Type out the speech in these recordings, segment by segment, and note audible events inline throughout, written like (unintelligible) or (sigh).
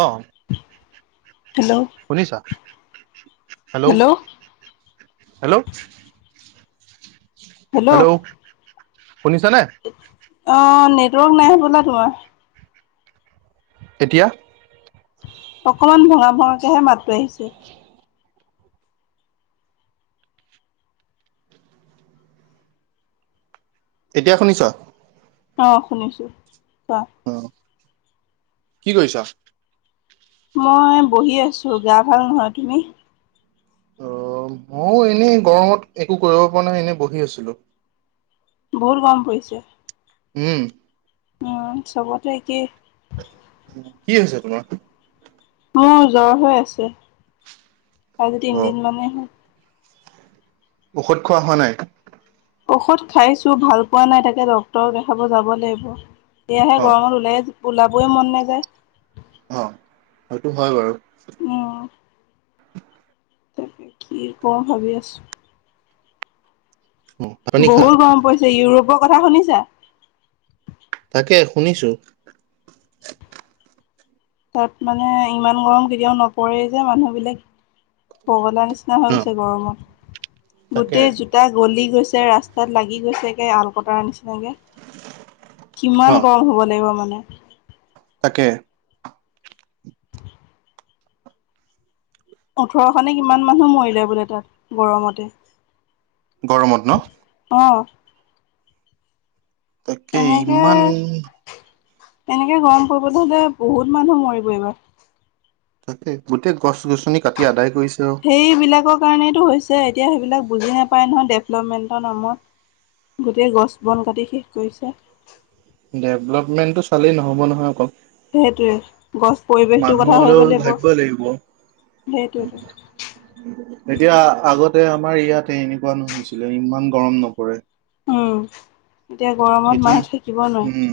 অ। Hello শুনিছা? Hello, hello, ' hello, শুনিছ নে? অ নেটৱৰ্ক নাই হবলা তোমাৰ। এতিয়া? অকমান ভঙা ভঙাকেহে মাততো আহিছে। এতিয়া শুনিছা? অ শুনিছো। অ, কি কৰিছা? মই বহি আছো, গা ভাল নহয়। তুমি? অ মইয়ো এনেই গৰমত একো কৰিব পৰা নাই এনে বহি আছিলো। বহুত গম পৰিছে। উম। উম চবতে একেই। কি হৈছে তোমাৰ? মোৰ জ্বৰ হৈ আছে। আজি অ তিনদিন মানেই হল। ঔষধ খোৱা হোৱা নাই? ঔষধ খাইছোঁ ভাল পোৱা নাই, তাকে ডক্তৰক দেখাব যাব লাগিব। সেয়াহে অ গৰমত ওলাই ওলাবয়ে মন নাযায়। অ সেইটো হয় বাৰু। উম। তে কি কওঁ ভাবি আছো। অ ভাত পানী খালা গৰম পৰিছে ইউৰোপৰ কথা শুনিছা? তাকে শুনিছো। তাত মানে ইমান গৰম কেতিয়াও নপৰে যে, মানুহ বিলাক পগলা নিচিনা- নিচিনা অ হৈ গৈছে গৰমত। তাকে গোটেই জোতা গলি গৈছে ৰাস্তাত লাগি গৈছেকে আল কটাৰ নিচিনা। তেনেকে অ কিমান গৰম হ'ব লাগিব মানে। তাকে। ওঠৰশ নে কিমান মানুহ মৰিলে বোলে তাত গৰমতে। গৰমত ন? অ। তাকে এনেকে ইমান এনেকে গৰম পৰিব হলে বহুত মানুহ মৰিব এইবাৰ। তাকে গোটেই গছ গছনি কাটি আদায় কৰিছে আৰু সেইবিলাকৰ কাৰণটো হৈছে, এতিয়া সেইবিলাক বুজি নাপায় নহয় ডেভলপমেণ্টৰ নামত। গোটেই গছ বন কাটি শেষ কৰিছে। ডেভলপমেণ্টটো চালেই নহ'ব নহয় অকল। সেইটোৱে। গছ পৰিৱেশটোৰ কথা ভাবিব লাগিব সেইটোৱেতো। এতিয়া আগতে আমাৰ ইয়াতে এনেকুৱা নুহছিলে ইমান গৰম নপৰে। উম, এতিয়া গৰমত এতিয়া মাহে থাকিব উম নোৱাৰে।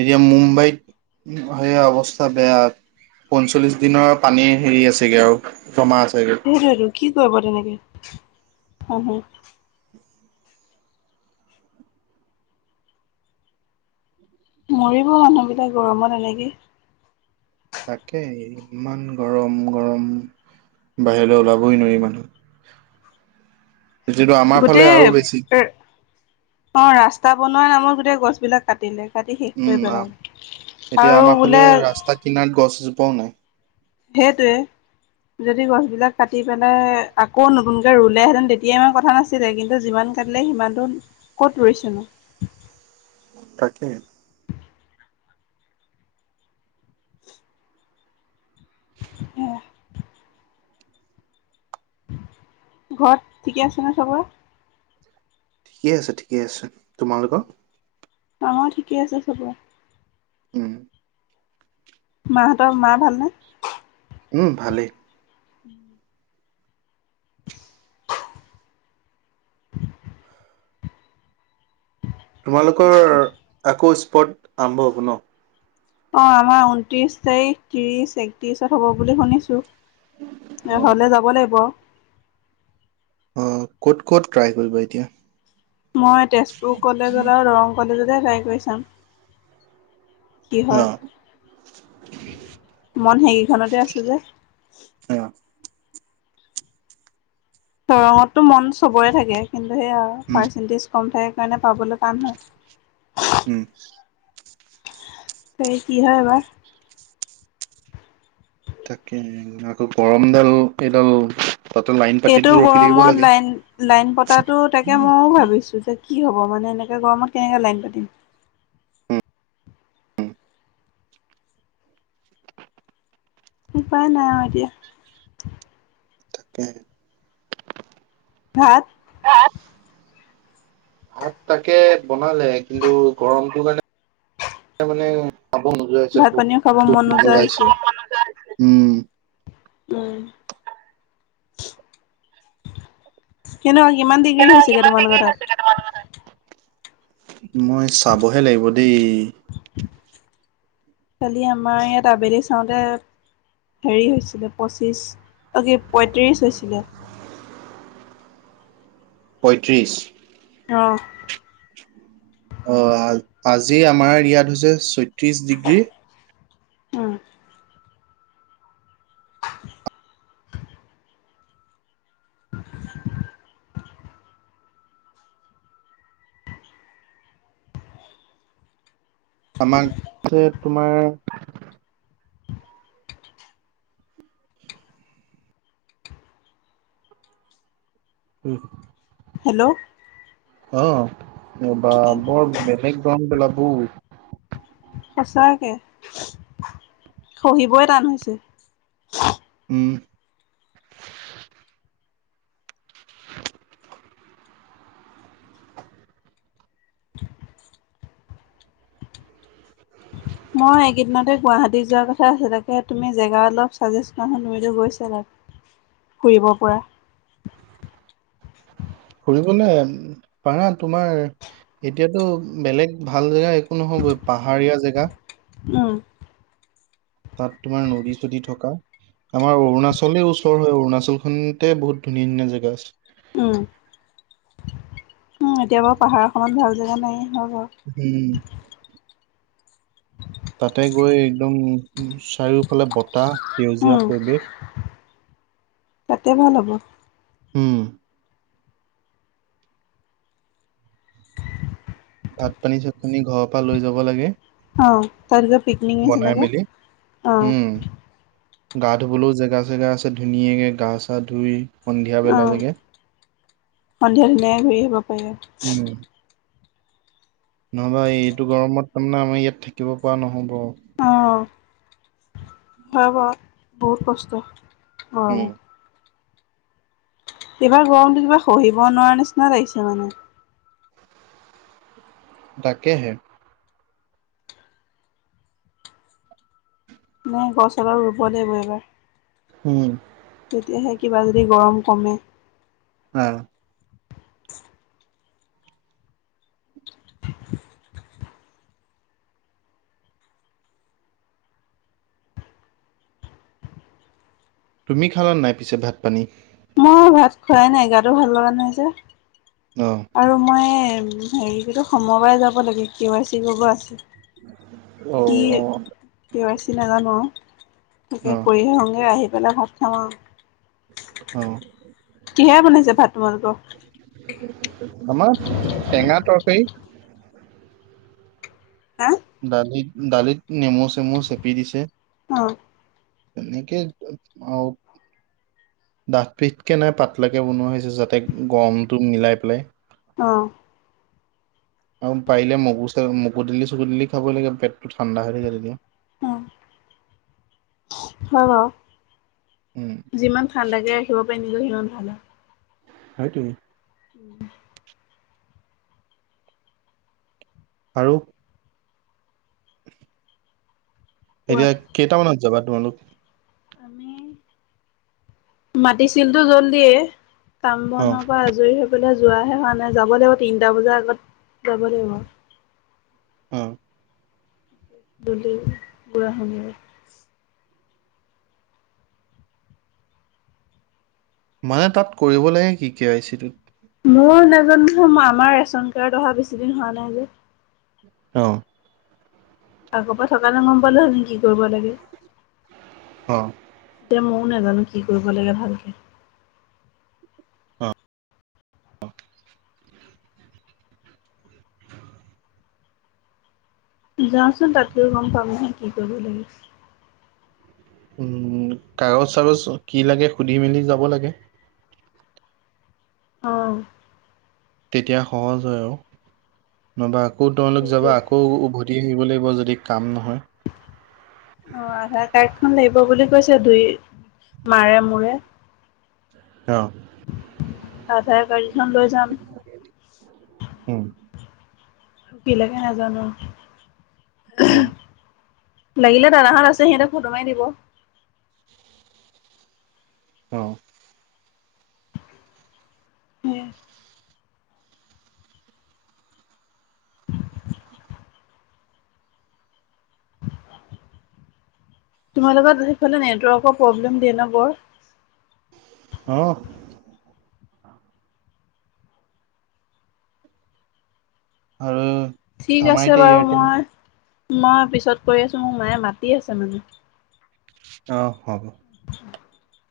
এতিয়া মুম্বাইত সেয়া অৱস্থা বেয়া পঞ্চল্লিশ দিনৰ পানী হেৰি আছেগে আৰু জমা আছেগে সেইটোৱেটো কি কৰিব তেনেকে অহ -হ মৰিব মানুহবিলাক গৰমত এনেকে। তাকেই ইমান গৰম-গৰম বাহিৰলৈ ওলাবই নোৱাৰি মানুহ যিটো আমাৰ ফালে গোটেই আৰু বেছি এ অহ ৰাস্তা বনোৱা নামত গোটেই গছ বিলাক কাটিলে। কাটি শেষ উম কৰি আ পেলালে আৰু বোলে পোৱা ও নাই সেইটো এ যদি গছবিলাক কাটি পেলাই আকৌ নতুনকে ৰুলে-হেতেন তেতিয়া ইমান কথা নাছিলে, কিন্তু যিমান কাটিলে সিমানটো ক'ত ৰুইছেনো? তাকে অহ ঘৰত ঠিকে আছে ন' চবৰে? ঠিকে আছে- ঠিকে আছে তোমালোকৰ? আমাৰো ঠিকেই আছে চবৰে। উম মাহঁতৰ মা ভালনে? উম, ভালেই উম (inaudible) তোমালোকৰ ভালনে আকৌ স্পট আৰম্ভ হ'ব ন'? অহ, আমাৰ ঊনত্ৰিশ তাৰিখ, ত্ৰিশ, একত্ৰিশত হ'ব বুলি শুনিছো। এ হলে যাব লাগিব অহ, ক'ত -ক'ত ট্ৰাই কৰিবা এতিয়া? মই তেজপুৰ কলেজত আৰু দৰং কলেজতে ট্ৰাই কৰি চাম। কি অ হয় মন সেই সেইকেখনতহে আছে যে অ দৰংতটো মন চবৰে থাকে কিন্তু সেইয়া উম পাৰ্চেন্টেজ কম থাকে কাৰণে পাবলৈ টান হয়। উম সেই কি হয় এবাৰ তাকে আকৌ গৰমডাল এইডাল তাতে লাইন এইটো পাতিটো ৰখি থাকিব গৰমত লাগে। লাইন-লাইন পতাতো তাকে মইও ভাবিছো যে কি হ'ব মানে, এনেকে গৰমত কেনেকে লাইন পাতিম? উপায় নাই আৰু এতিয়া। তাকে ভাত ভাত তাকে বনালে কিন্তু গৰমটো কাৰণে ত' মানে উম খাব ভাত পানীও খাব মন নোযোৱা নোযোৱা হৈছে হৈছে (unintelligible) উম কেনেকুৱা কিমান ডিগ্ৰী হৈছেগে তোমালোকৰ তাত? মই চাবহে লাগিব দেই কালি আমাৰ ইয়াত আবেলি চাওঁতে হেৰি হৈছিলে পঁচিছ, অ কি পঁয়ত্ৰিশ হৈছিলে। পঁয়ত্ৰিছ অহ অহ--আজি আমাৰ ইয়াত হৈছে ছয়ত্ৰিশ ডিগ্ৰী। উম আমাক হে তোমাৰ উম হেল্ল' অঁ বা বৰ বেলেগ গৰম। সঁচাকৈ সহিবৈ টান হৈছে উম (unintelligible) মই এইকেইদিনতে গুৱাহাটীত যোৱাৰ কথা আছিলে তাকে তুমি জেগা অলপ চাজেছ কৰা তুমিতো গৈছা। ফুৰিব পৰা ফুৰিবলে পাৰা তোমাৰ এতিয়াতো বেলেগ ভাল জেগা একো নহয় গৈ পাহাৰীয়া জেগা অহ তাত তোমাৰ নদী চদি থকা আমাৰ অৰুণাচলে ওচৰ হয় অৰুণাচল খনতে বহুত ধুনীয়া -ধুনীয়া জেগা আছে। উম -উম এতিয়া বাৰু পাহাৰখনত ভাল জেগা উম নাই। অঁ তাতে গৈ একদম উম চাৰিওফালে বতাহ সেউজীয়া উম পৰিৱেশ তাতে ভাল হ'ব হম ভাত পানী, চাত পানী ঘৰৰ পৰা লৈ যাব লাগে। অঁ তাত এটা পিকনিক বনাই নিচিনাকে মেলি অঁ উম গা ধুবলৈও জেগা চেগা আছে ধুনীয়াকে গা চা ধুই সন্ধিয়া বেলালৈকে আহ সন্ধিয়া ধুনীয়াকে ঘূৰি আহিব পাৰি। নহয় এইটো গৰমত তাৰমানে আমাৰ ইয়াত থাকিব পৰা নহব। আঁহ হয় বাৰু বহুত কষ্ট অঁ উম, এইবাৰ গৰমটো কিবা সহিব নোৱাৰা নিচিনাই ত আহিছে মানে তাকে হে নাই গছ এডাল ৰুব লাগিব এইবাৰ। উম তেতিয়াহে কিবা যদি গৰম কমে। হঁ তুমি খালা নাই পিছে ভাত পানী? মই ভাত খোৱাই নাই গাটো ভাল লগা নাই যে। অ, আৰু মই হেৰি সোমবাৰে যাব লাগে কে ৱাই চি কৰিব আছে। অ, কি কেৱাই চি নাজানো তাকে অ, কৰি আহুংগে আহি পেল ভাত খাম অ, আৰু কিহে বনাইছে ভাত তোমালোক আমাৰ টেঙা তৰকাৰী হা দালিত দালিত নেমু চেমু চেপি দিছে। অঁ তেনেকে আহঁ দাঠ পিঠকে নাই পাতলাকে বনোৱা হৈছে যাতে গমটো মিলাই পেলাই। আহ্ আৰু পাৰিলে মগু চ মগু দালি চগো দালি খাব লাগে পেটটো ঠাণ্ডা হৈ থাকে তেতিয়া। হয় উম, যিমান ঠাণ্ডাকে ৰাখিব পাৰি নিকি সিমান ভাল। হয় তুমি উম আৰু (unintelligible) কোৱা এতিয়া কেইটামানত যাবা তোমালোক আমি মাটিছিলটো জল দিয়ে কাম অ, বনৰ পৰা আজৰি হ'ল যোৱাহে হোৱা নাই যাব লাগিব তিনটা বজাৰ আগত যাব লাগিব অ ধুলি বুঢ়া সময়ত মানে তাত কৰিব লাগে কি কি আই চি টোত মোৰ নাজানো নহয় আমাৰ ৰেচন কাৰ্ড অহা বেছি দিন হোৱা নাই যে অহ আগৰ পৰা থকা হলে গম পালোহেতেন কি কৰিব লাগে অ এতিয়া মইয়ো নাজানো কি কৰিব লাগে ভালকে অ যাওঁচোন তাত গৈ গম পাম নহয় কি কৰিব লাগে উম কাগজ চাগজ কি লাগে সুধি মেলি যাব লাগে। অহ তেতিয়া সহজ হয় আৰু নহবা আকৌ তোমালোক সেইটোৱে যাবা আকৌ উভতি আহিব লাগিব হব যদি কাম নহয় দুখন লাগিব বুলি কৈছে দুই মাৰে মোৰে অ'। আধাৰ কাৰ্ড কেইখন লৈ যাম উম, কি লাগে নাজানো অ লাগিলে দাদাহত আছে সিহঁতে ফটো মাৰি দিব অ এ তোমাৰ লগত সেইফালে নেটৱৰ্কৰ প্ৰব্লেম দিয়ে ন বৰ অহ আৰু ঠিক আমাৰ আছে এতিয়া বাৰু এয়াৰটেল মই মই পিছত কৰি আছো মোৰ মায়ে মাতি আছে মানে অ হ'ব উ